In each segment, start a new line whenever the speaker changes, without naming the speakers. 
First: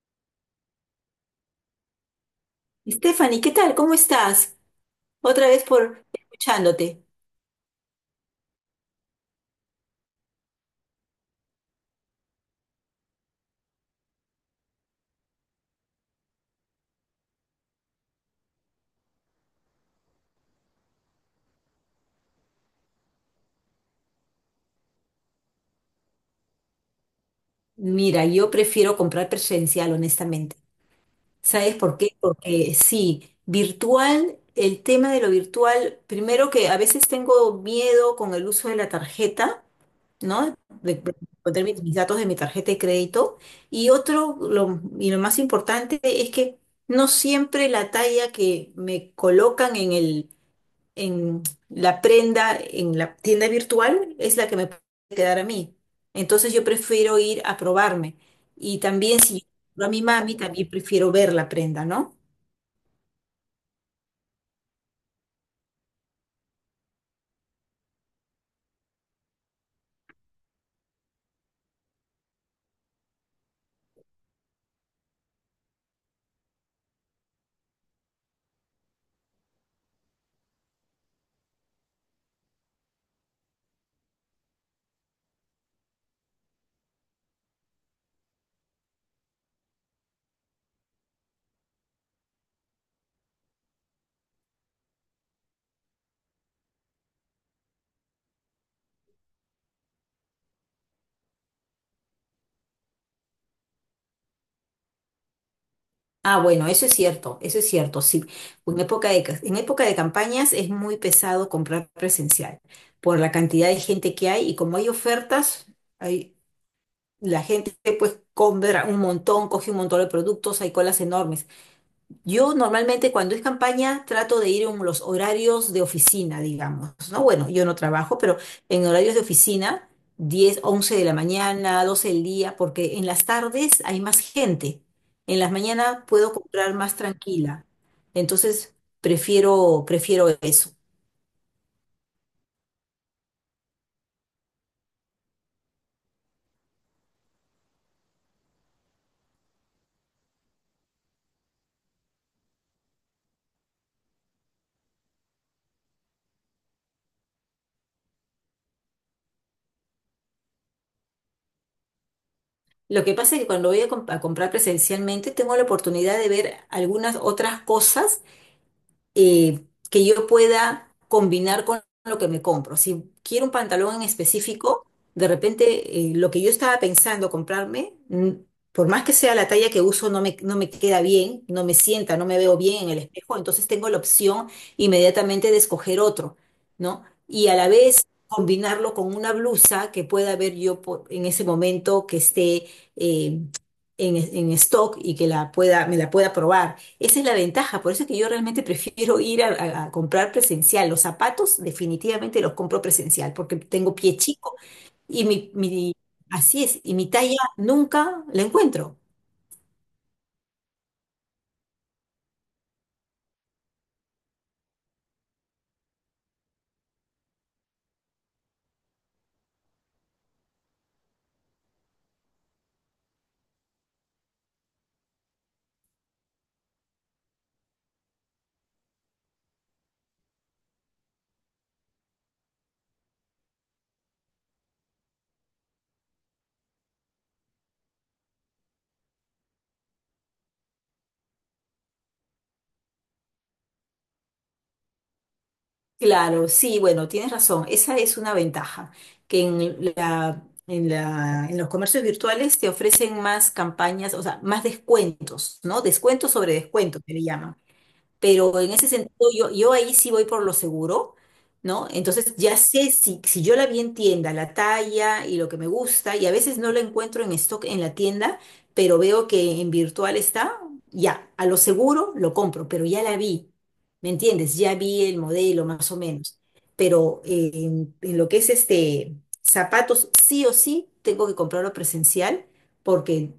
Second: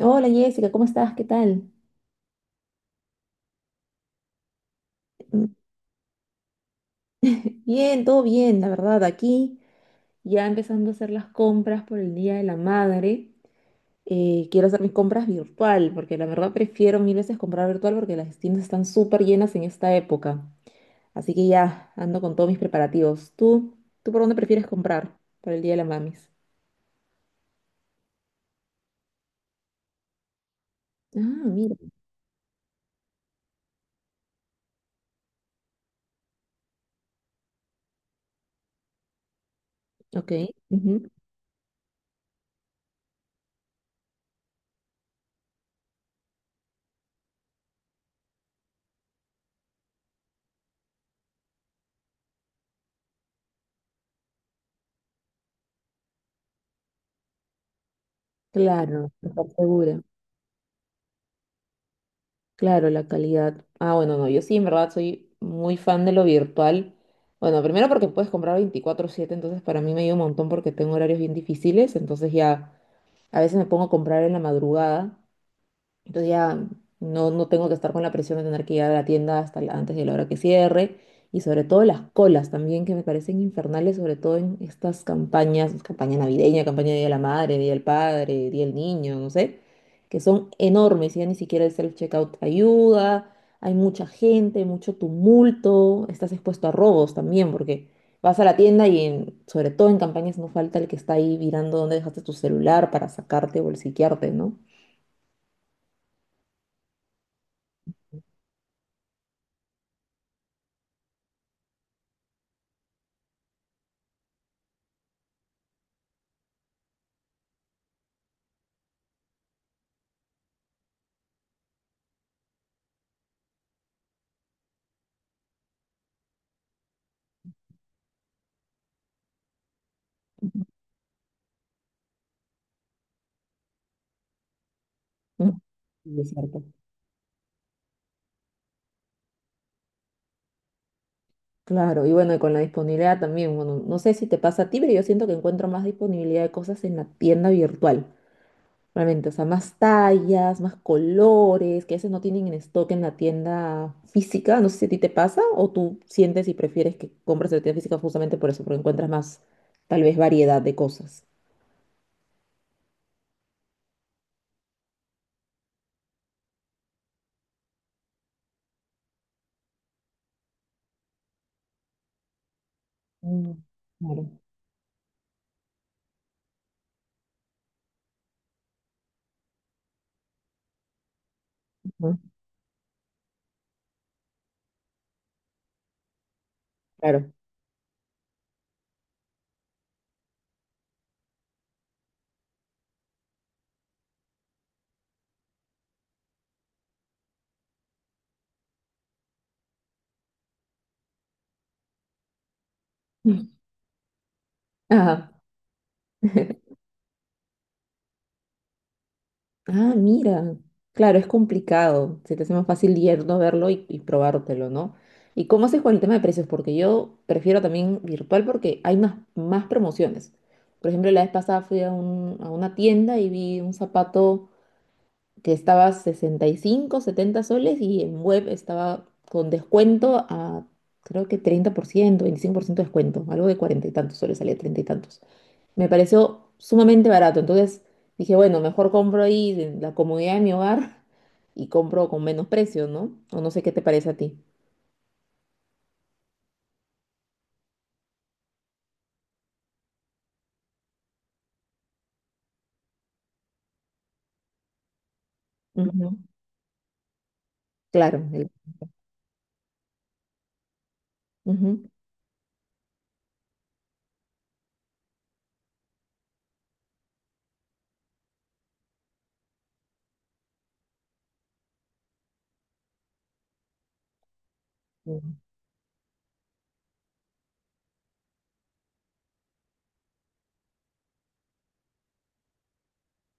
Hola Jessica, ¿cómo estás? ¿Qué tal?
Stephanie, ¿qué tal? ¿Cómo estás? Otra
Mm,
vez por escuchándote.
bien, todo bien, la verdad. Aquí ya empezando a hacer las compras por el Día de la Madre. Quiero hacer mis compras virtual, porque la verdad prefiero mil veces comprar virtual porque las tiendas están súper llenas en esta época. Así que ya ando con todos mis preparativos. ¿Tú por dónde prefieres comprar por el Día de la Mamis?
Mira, yo prefiero comprar presencial, honestamente.
Ah, mira,
¿Sabes por qué? Porque sí, virtual, el tema de lo virtual, primero que a veces tengo miedo con el uso de la tarjeta,
ok.
¿no? De,
Ujú.
de poner mis datos de mi tarjeta de crédito. Y otro, y lo más importante es que no siempre la talla que me colocan en la prenda, en la tienda virtual, es la que me puede quedar a mí. Entonces yo prefiero ir a probarme. Y
Claro,
también si
estar
yo compro a
segura.
mi mami, también prefiero ver la prenda, ¿no?
Claro, la calidad. Ah, bueno, no, yo sí, en verdad, soy muy fan de lo virtual. Bueno, primero porque puedes comprar veinticuatro siete, entonces para mí me ayuda un montón porque tengo horarios bien difíciles, entonces ya a veces me pongo a comprar en la madrugada, entonces ya no tengo que estar con la presión de tener que ir a la tienda hasta la- antes de la hora que cierre. Y sobre todo las colas también, que me parecen infernales, sobre todo en estas campañas, campaña navideña, campaña de Día de la Madre, Día del Padre, Día del Niño, no sé, que son enormes. Ya ni siquiera el self-checkout ayuda, hay mucha gente, mucho tumulto, estás expuesto a robos también, porque vas a la tienda y en- sobre todo en campañas no falta el que está ahí mirando dónde dejaste tu celular para sacarte o bolsiquearte, ¿no?
Ah, bueno, eso es cierto, sí. En época de campañas es muy pesado comprar presencial por la cantidad de gente que hay y como hay ofertas, hay, la gente pues compra un montón, coge un montón de productos, hay colas enormes. Yo normalmente cuando es campaña trato de ir en los horarios de oficina, digamos, ¿no? Bueno, yo no trabajo, pero en horarios de oficina, 10, 11 de la mañana, 12 del día, porque en las tardes hay más gente. En las
Mm,
mañanas
es
puedo
cierto.
comprar más tranquila. Entonces, prefiero eso.
Claro, y bueno, y con la disponibilidad también, bueno, no sé si te pasa a ti, pero yo siento que encuentro más disponibilidad de cosas en la tienda virtual, realmente, o sea, más tallas, más colores, que a veces no tienen en stock en la tienda física, no sé si a ti te pasa o tú sientes y prefieres que compres en la tienda física justamente por eso, porque encuentras más, tal vez, variedad de cosas.
Lo que pasa es que cuando voy a comprar presencialmente, tengo la oportunidad de ver algunas otras cosas que yo pueda combinar con lo que me compro. Si quiero un
Mm.
pantalón en
Claro.
específico, de repente lo que yo estaba pensando comprarme, por más que sea la talla que uso, no me queda bien, no me sienta,
Ujú.
no me veo bien en el espejo, entonces tengo la opción inmediatamente de escoger otro, ¿no?
Claro.
Y a la vez combinarlo con una blusa que pueda ver yo en ese momento que esté eh, en stock y que me la pueda probar. Esa es la ventaja, por eso es que yo realmente prefiero ir a comprar presencial. Los zapatos definitivamente los compro presencial porque tengo pie chico y
Ajá.
así es, y mi talla nunca la encuentro.
Ah, mira, claro, es complicado. Se te hace más fácil yerno verlo y probártelo, ¿no? ¿Y cómo haces con el tema de precios? Porque yo prefiero también virtual porque hay más, más promociones. Por ejemplo, la vez pasada fui a una tienda y vi un zapato que estaba 65, 70 soles y en web estaba con descuento a creo que treinta por ciento, veinticinco por ciento de descuento, algo de cuarenta y tantos soles, salía treinta y tantos, me pareció sumamente barato. Entonces dije, bueno, mejor compro ahí en la comodidad de mi hogar y compro con menos precio, ¿no? O no sé qué te parece a ti.
Claro, sí, bueno, tienes razón, esa es una ventaja, que en los comercios virtuales te ofrecen más campañas, o sea, más descuentos, ¿no?
Ujú.
Descuentos sobre descuentos, que le llaman.
Claro. el-
Pero en ese sentido, yo ahí sí voy por lo seguro, ¿no?
ujú.
Entonces ya sé si yo la vi en tienda, la talla y lo que me gusta, y a veces no la encuentro en stock en la tienda, pero veo que en virtual está, ya, a lo seguro lo compro, pero ya la vi, ¿me entiendes? Ya vi el
Mm.
modelo más o menos. Pero en lo que es este zapatos, sí o sí tengo que comprarlo presencial porque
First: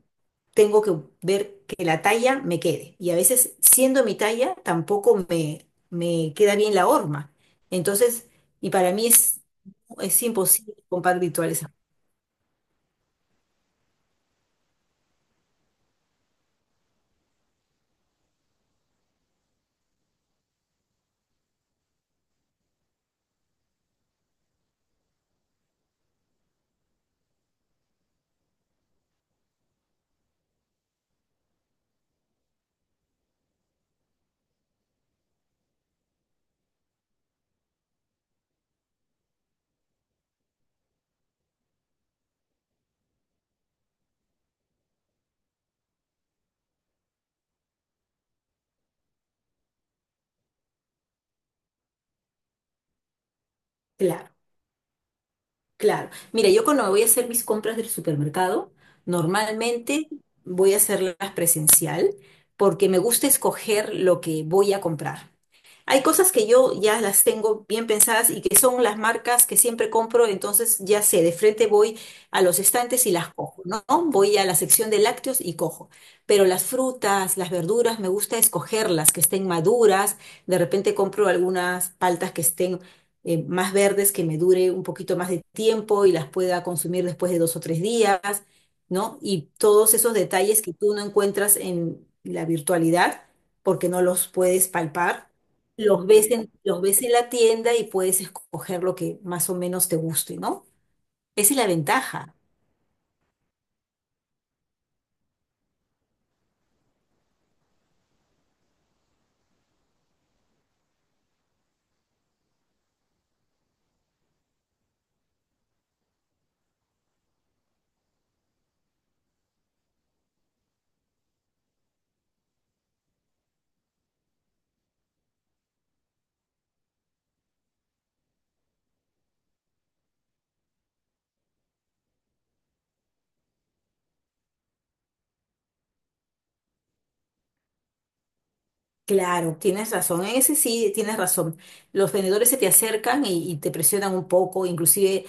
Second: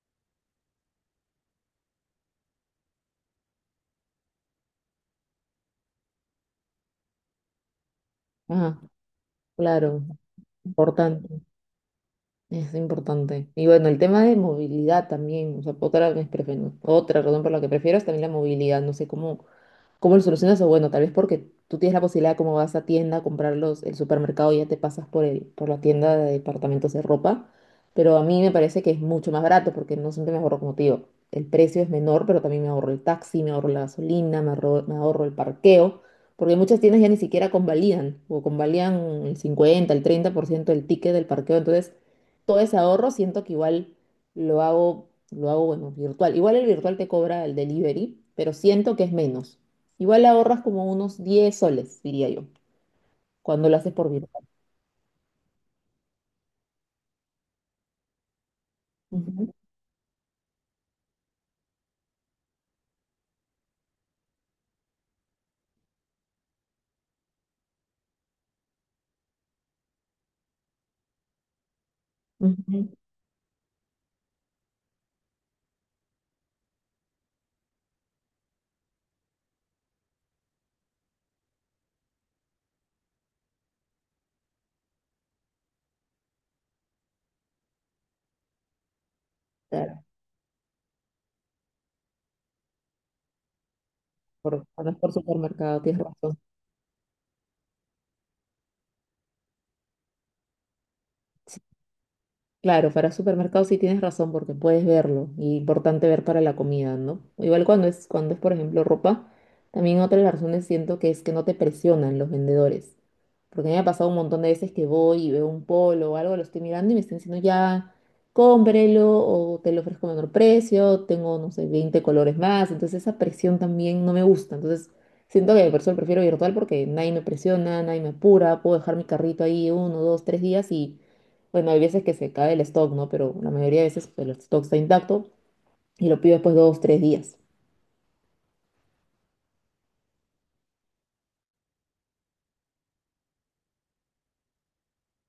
tengo que ver que la talla me quede. Y a veces, siendo mi talla, tampoco me queda bien la horma. Entonces, y
Ah,
para mí es,
claro.
es imposible comprar
Importante.
virtuales.
Es importante. Y bueno, el tema de movilidad también, o sea, otra, de mis prefe- otra razón por la que prefiero es también la movilidad. No sé cómo, cómo lo solucionas, o bueno, tal vez porque tú tienes la posibilidad, como vas a tienda a comprar los, el supermercado, y ya te pasas por el, por la tienda de departamentos de ropa, pero a mí me parece que es mucho más barato porque no siempre me ahorro, como te digo, el precio es menor, pero también me ahorro el taxi, me ahorro la gasolina, me ahorro el parqueo, porque muchas tiendas ya ni siquiera convalidan, o convalidan el 50 el 30% del ticket del parqueo, entonces todo ese ahorro siento que igual lo hago, bueno, virtual. Igual el virtual te cobra el delivery, pero siento que es menos. Igual ahorras como unos 10 soles, diría yo, cuando lo haces por
Claro.
virtual.
Claro. Mira, yo cuando voy a hacer mis compras del supermercado,
Ujú.
normalmente voy a hacerlas presencial porque me gusta escoger lo que voy a comprar. Hay cosas que yo ya las tengo bien pensadas y que son las marcas que siempre compro, entonces ya sé, de frente voy a los
Ujú.
estantes y las cojo, ¿no? Voy a la sección de lácteos y cojo. Pero las frutas, las verduras, me gusta escogerlas, que estén maduras. De repente compro algunas paltas que estén más verdes que me dure un poquito más de tiempo y las pueda consumir después de 2 o 3 días, ¿no? Y todos
Claro,
esos detalles que tú no encuentras en la virtualidad porque no los
por,
puedes
cuando es por
palpar,
supermercado, tienes razón.
los ves en la tienda y puedes escoger lo que más o menos te guste, ¿no? Esa es la ventaja.
Claro, para supermercados sí tienes razón porque puedes verlo y importante ver para la comida, ¿no? Igual cuando es por ejemplo ropa, también otra de las razones siento que es que no te presionan los vendedores. Porque a mí me ha pasado un montón de veces que voy y veo un polo o algo, lo estoy mirando y me están diciendo ya, cómprelo o te lo ofrezco a menor precio, tengo, no sé, 20 colores más. Entonces esa presión también no me gusta. Entonces siento que por eso prefiero virtual porque nadie me presiona, nadie me apura, puedo dejar mi carrito ahí uno, dos, tres días y bueno, hay veces que se cae el stock, ¿no? Pero la mayoría de veces pues, el stock está intacto y lo pido después de dos, tres días.
Claro, tienes razón. En ese sí tienes razón. Los vendedores se te acercan y te presionan un poco, inclusive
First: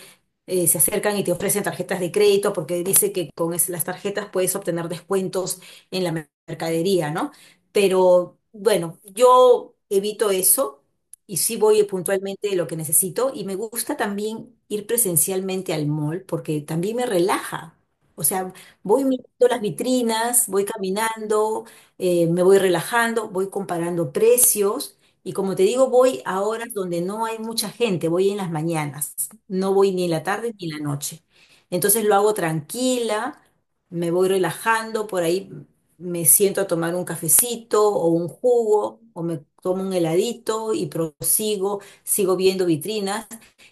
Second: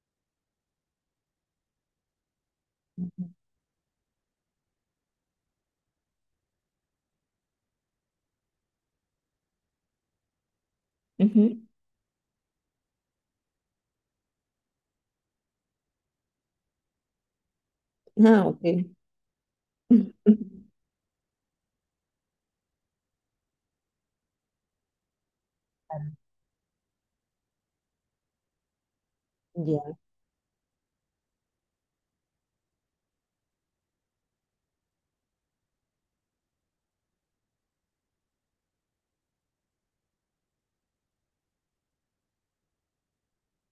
se acercan y te ofrecen tarjetas de crédito porque dice que con las tarjetas puedes obtener descuentos en la mercadería, ¿no? Pero bueno, yo evito eso y sí
Ujú.
voy puntualmente de lo que necesito y me gusta también ir presencialmente al mall porque también me relaja. O
Ah,
sea,
ok.
voy mirando las vitrinas, voy caminando me voy relajando, voy comparando precios y como te digo, voy a horas donde no hay mucha gente, voy en las mañanas, no voy
Ya,
ni en la tarde ni en la noche. Entonces lo hago tranquila, me voy relajando, por ahí me siento a tomar un cafecito o un jugo o me tomo un heladito y prosigo, sigo viendo vitrinas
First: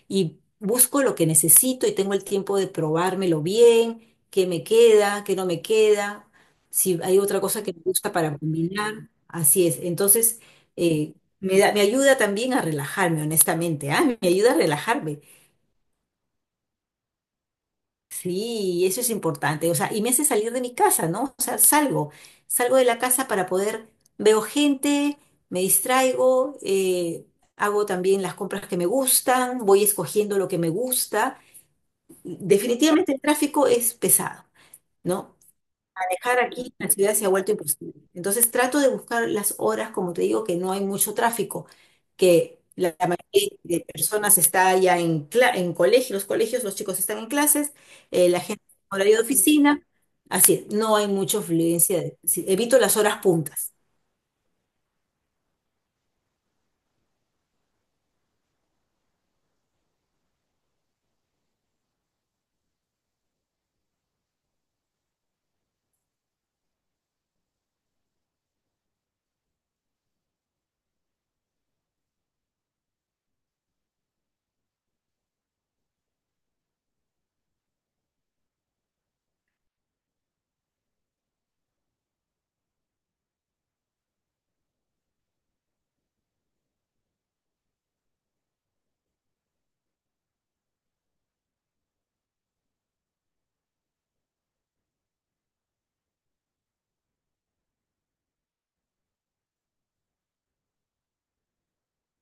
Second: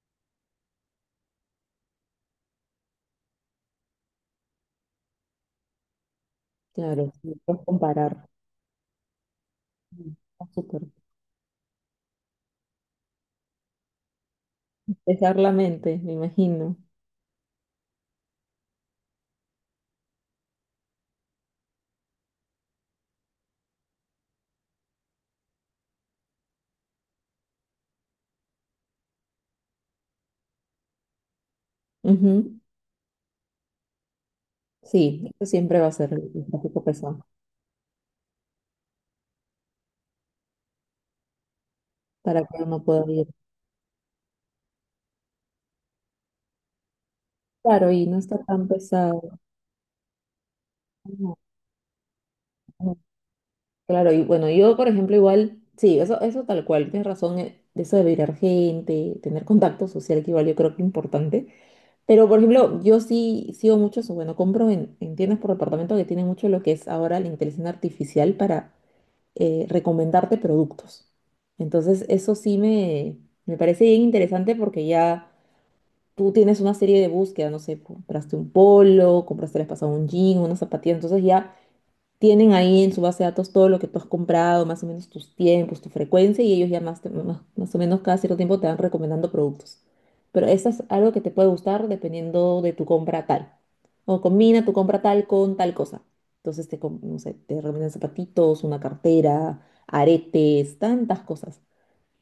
y busco lo que necesito y tengo el tiempo de probármelo bien, qué me queda, qué no me queda, si
claro,
hay
sí,
otra cosa
puedes
que me gusta
comparar.
para combinar, así es.
Mm,
Entonces,
está súper.
eh, me ayuda también a relajarme, honestamente. Ah, me ayuda a relajarme.
Despejar la mente, me imagino.
Sí, eso es importante. O sea, y me hace salir de mi casa, ¿no? O sea, salgo de la casa para poder, veo gente, me distraigo, hago también las compras que me gustan, voy escogiendo lo que me gusta.
Ujú.
Definitivamente el tráfico es pesado,
Sí,
¿no?
eso siempre va a ser el
Manejar
el
aquí
tráfico
en la ciudad
pesado
se ha vuelto imposible. Entonces trato de buscar las horas, como te digo, que no hay mucho tráfico,
para
que
que uno
la
pueda
la
ir.
mayoría de personas está ya en colegio, los colegios, los chicos están en clases,
Claro, y no está
la gente
tan
en horario de
pesado.
oficina, así, no hay
No,
mucha fluencia. Sí, evito las
no.
horas puntas.
Claro, y bueno, yo por ejemplo igual, sí, eso tal cual, tienes razón, de eso de virar gente, tener contacto social que igual yo creo que es importante. Pero, por ejemplo, yo sí sigo mucho eso. Bueno, compro en tiendas por departamento que tienen mucho lo que es ahora la inteligencia artificial para recomendarte productos. Entonces, eso sí me parece bien interesante porque ya tú tienes una serie de búsquedas, no sé, compraste un polo, compraste el pasado un jean, una zapatilla. Entonces, ya tienen ahí en su base de datos todo lo que tú has comprado, más o menos tus tiempos, tu frecuencia, y ellos ya más, te- más, más o menos cada cierto tiempo te van recomendando productos. Pero eso es algo que te puede gustar dependiendo de tu compra tal. O combina tu compra tal con tal cosa. Entonces te, com- no sé, te recomiendan zapatitos, una cartera, aretes, tantas cosas.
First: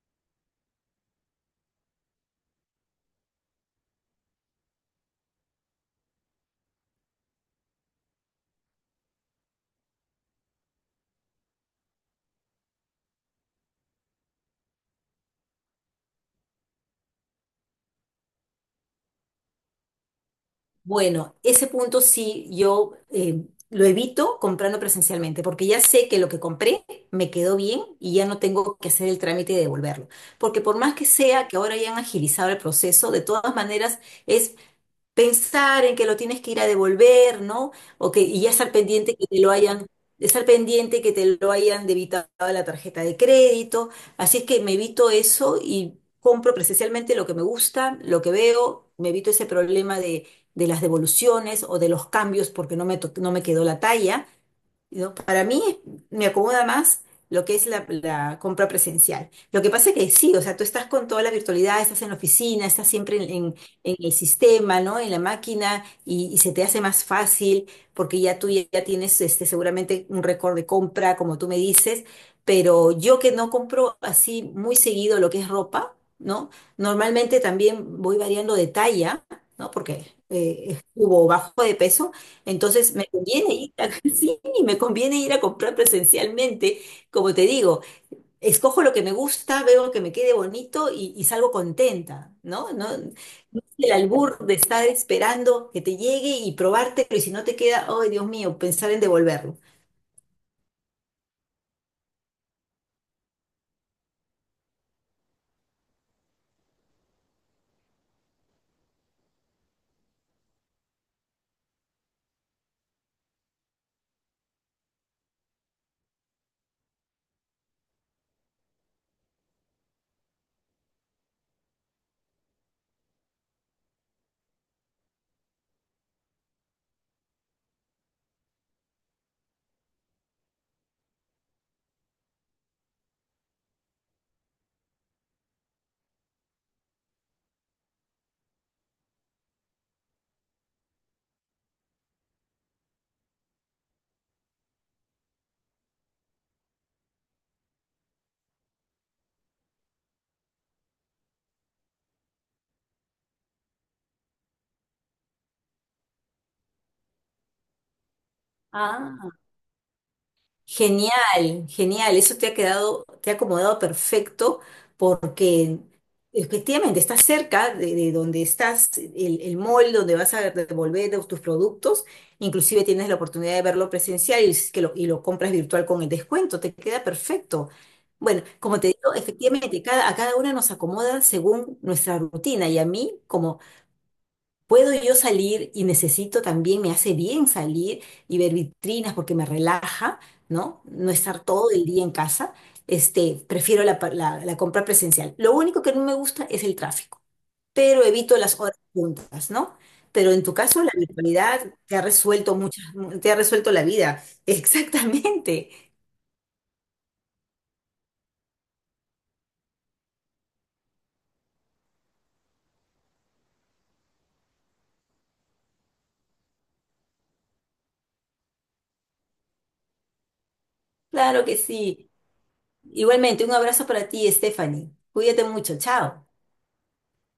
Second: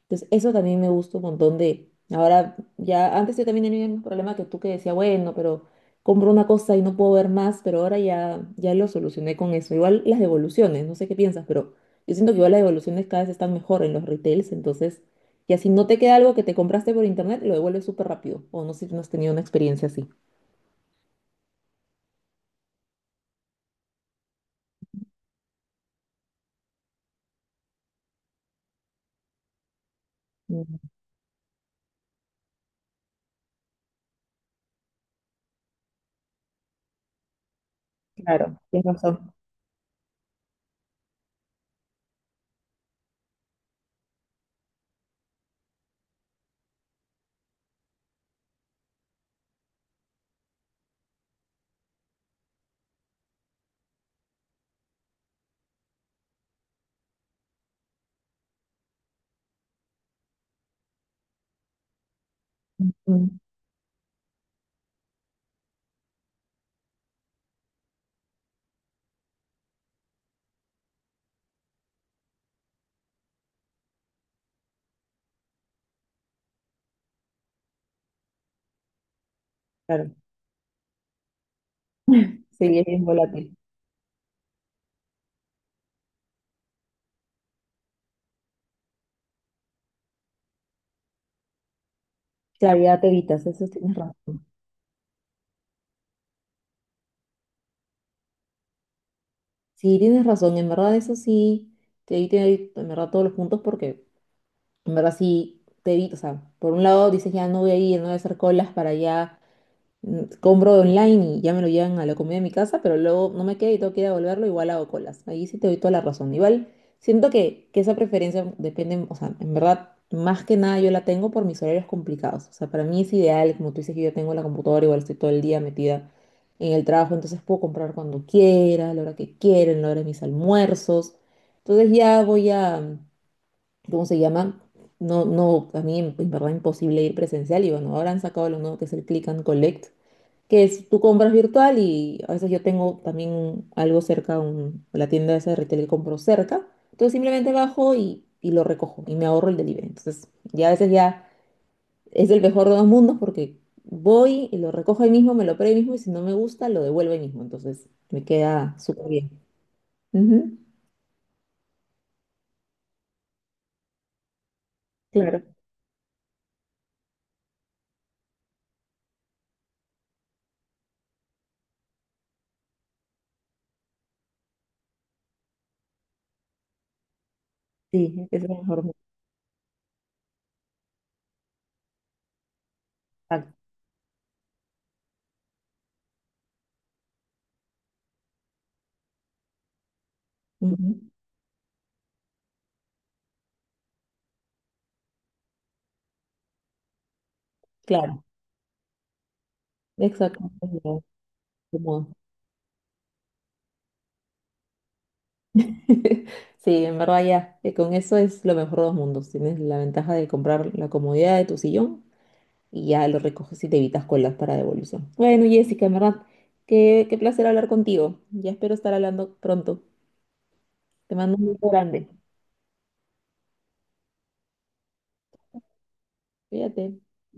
Entonces, eso también me gusta un montón de... Ahora, ya antes yo también tenía el mismo problema que tú que decía, bueno, pero compro una cosa y no puedo ver más, pero ahora ya lo solucioné con eso. Igual las devoluciones, no sé qué piensas, pero yo siento que igual las devoluciones cada vez están mejor en los retails, entonces, ya si no te queda algo que te compraste por internet, lo devuelves súper rápido. O no sé si no has tenido una experiencia así.
Bueno, ese punto sí yo lo evito comprando presencialmente, porque ya sé que lo que compré me quedó bien y ya no tengo que hacer el trámite de devolverlo. Porque por
Mm.
más que sea que ahora hayan agilizado el proceso, de todas maneras es pensar en que lo tienes que ir a devolver, ¿no? Y ya
Claro, tienes razón.
estar pendiente que te lo hayan debitado a la tarjeta de crédito. Así es que me evito eso y compro presencialmente lo que me gusta, lo que veo, me evito ese problema de las devoluciones o de los cambios porque no me quedó la talla. ¿No? Para mí me acomoda más lo que es la compra presencial. Lo que pasa es que sí, o sea, tú estás con toda la virtualidad, estás en la oficina, estás siempre
Mm.
en el sistema, ¿no? En la máquina y se te hace más fácil porque ya tú ya tienes seguramente un récord de compra, como tú me dices, pero yo que no compro así muy seguido lo que es ropa, ¿no? Normalmente también voy variando de talla, ¿no?
Claro,
Porque subo o bajo de peso,
sí, es
entonces
bien
me
volátil.
conviene y me conviene ir a comprar presencialmente. Como te digo, escojo lo que me gusta, veo que me quede bonito y salgo contenta, ¿no?
Claro,
No
ya te evitas, eso
el
tienes
albur
razón.
de estar esperando que te llegue y probártelo y si no te queda, ay, Dios mío, pensar en devolverlo.
Sí, tienes razón, en verdad eso sí, te di, te doy, en verdad todos los puntos porque en verdad sí te evito, o sea, por un lado dices ya no voy a ir, no voy a hacer colas para allá. Mm. Compro online y ya me lo llevan a la comida de mi casa, pero luego no me queda y tengo que ir a devolverlo, igual hago colas. Ahí sí te doy toda la razón. Igual siento que esa preferencia depende, o sea, en verdad, más que nada yo la tengo por mis horarios complicados. O sea, para mí es ideal, como tú dices que yo tengo la computadora, igual estoy todo el día metida en el trabajo, entonces puedo comprar cuando quiera, a la hora que quiera, en la hora de mis almuerzos. Entonces ya voy a, ¿cómo se llama? No, no, a mí en verdad imposible ir presencial y bueno, ahora han sacado lo nuevo que es el Click and Collect, que es, tú compras virtual y a veces yo tengo también algo cerca, la tienda esa de retail que compro cerca, entonces simplemente bajo y lo recojo y me ahorro el delivery. Entonces ya a veces ya es el mejor de dos mundos porque voy y lo recojo ahí mismo, me lo pruebo ahí mismo y si no me gusta lo devuelvo ahí mismo, entonces me queda súper
Ah.
bien. Ujú.
Genial, genial. Eso te ha quedado, te ha acomodado perfecto
Claro,
porque efectivamente estás cerca de donde estás, el mall donde vas a devolver tus productos. Inclusive tienes la oportunidad de verlo presencial y lo compras virtual con el descuento. Te queda perfecto.
sí, es
Bueno,
el
como te
mejor.
digo, efectivamente a cada una nos acomoda según nuestra rutina y a mí,
Exacto.
como Puedo yo salir y necesito también, me hace bien salir y ver vitrinas porque me relaja, ¿no?
Ujú.
No estar todo el día en casa. Prefiero la compra presencial. Lo único que no me gusta es el tráfico, pero
Claro,
evito las horas juntas, ¿no? Pero
exacto.
en tu
es
caso, la
lo-
virtualidad te ha
cómodo.
resuelto la vida. Exactamente.
Sí, en verdad ya, con eso es lo mejor de los mundos. Tienes la ventaja de comprar la comodidad de tu sillón y ya lo recoges y te evitas colas para devolución. Bueno, Jessica, en verdad, qué placer hablar contigo. Ya espero estar hablando pronto. Te mando
Claro
un
que
beso grande.
sí. Igualmente, un abrazo para ti, Stephanie. Cuídate mucho. Chao.
Cuídate.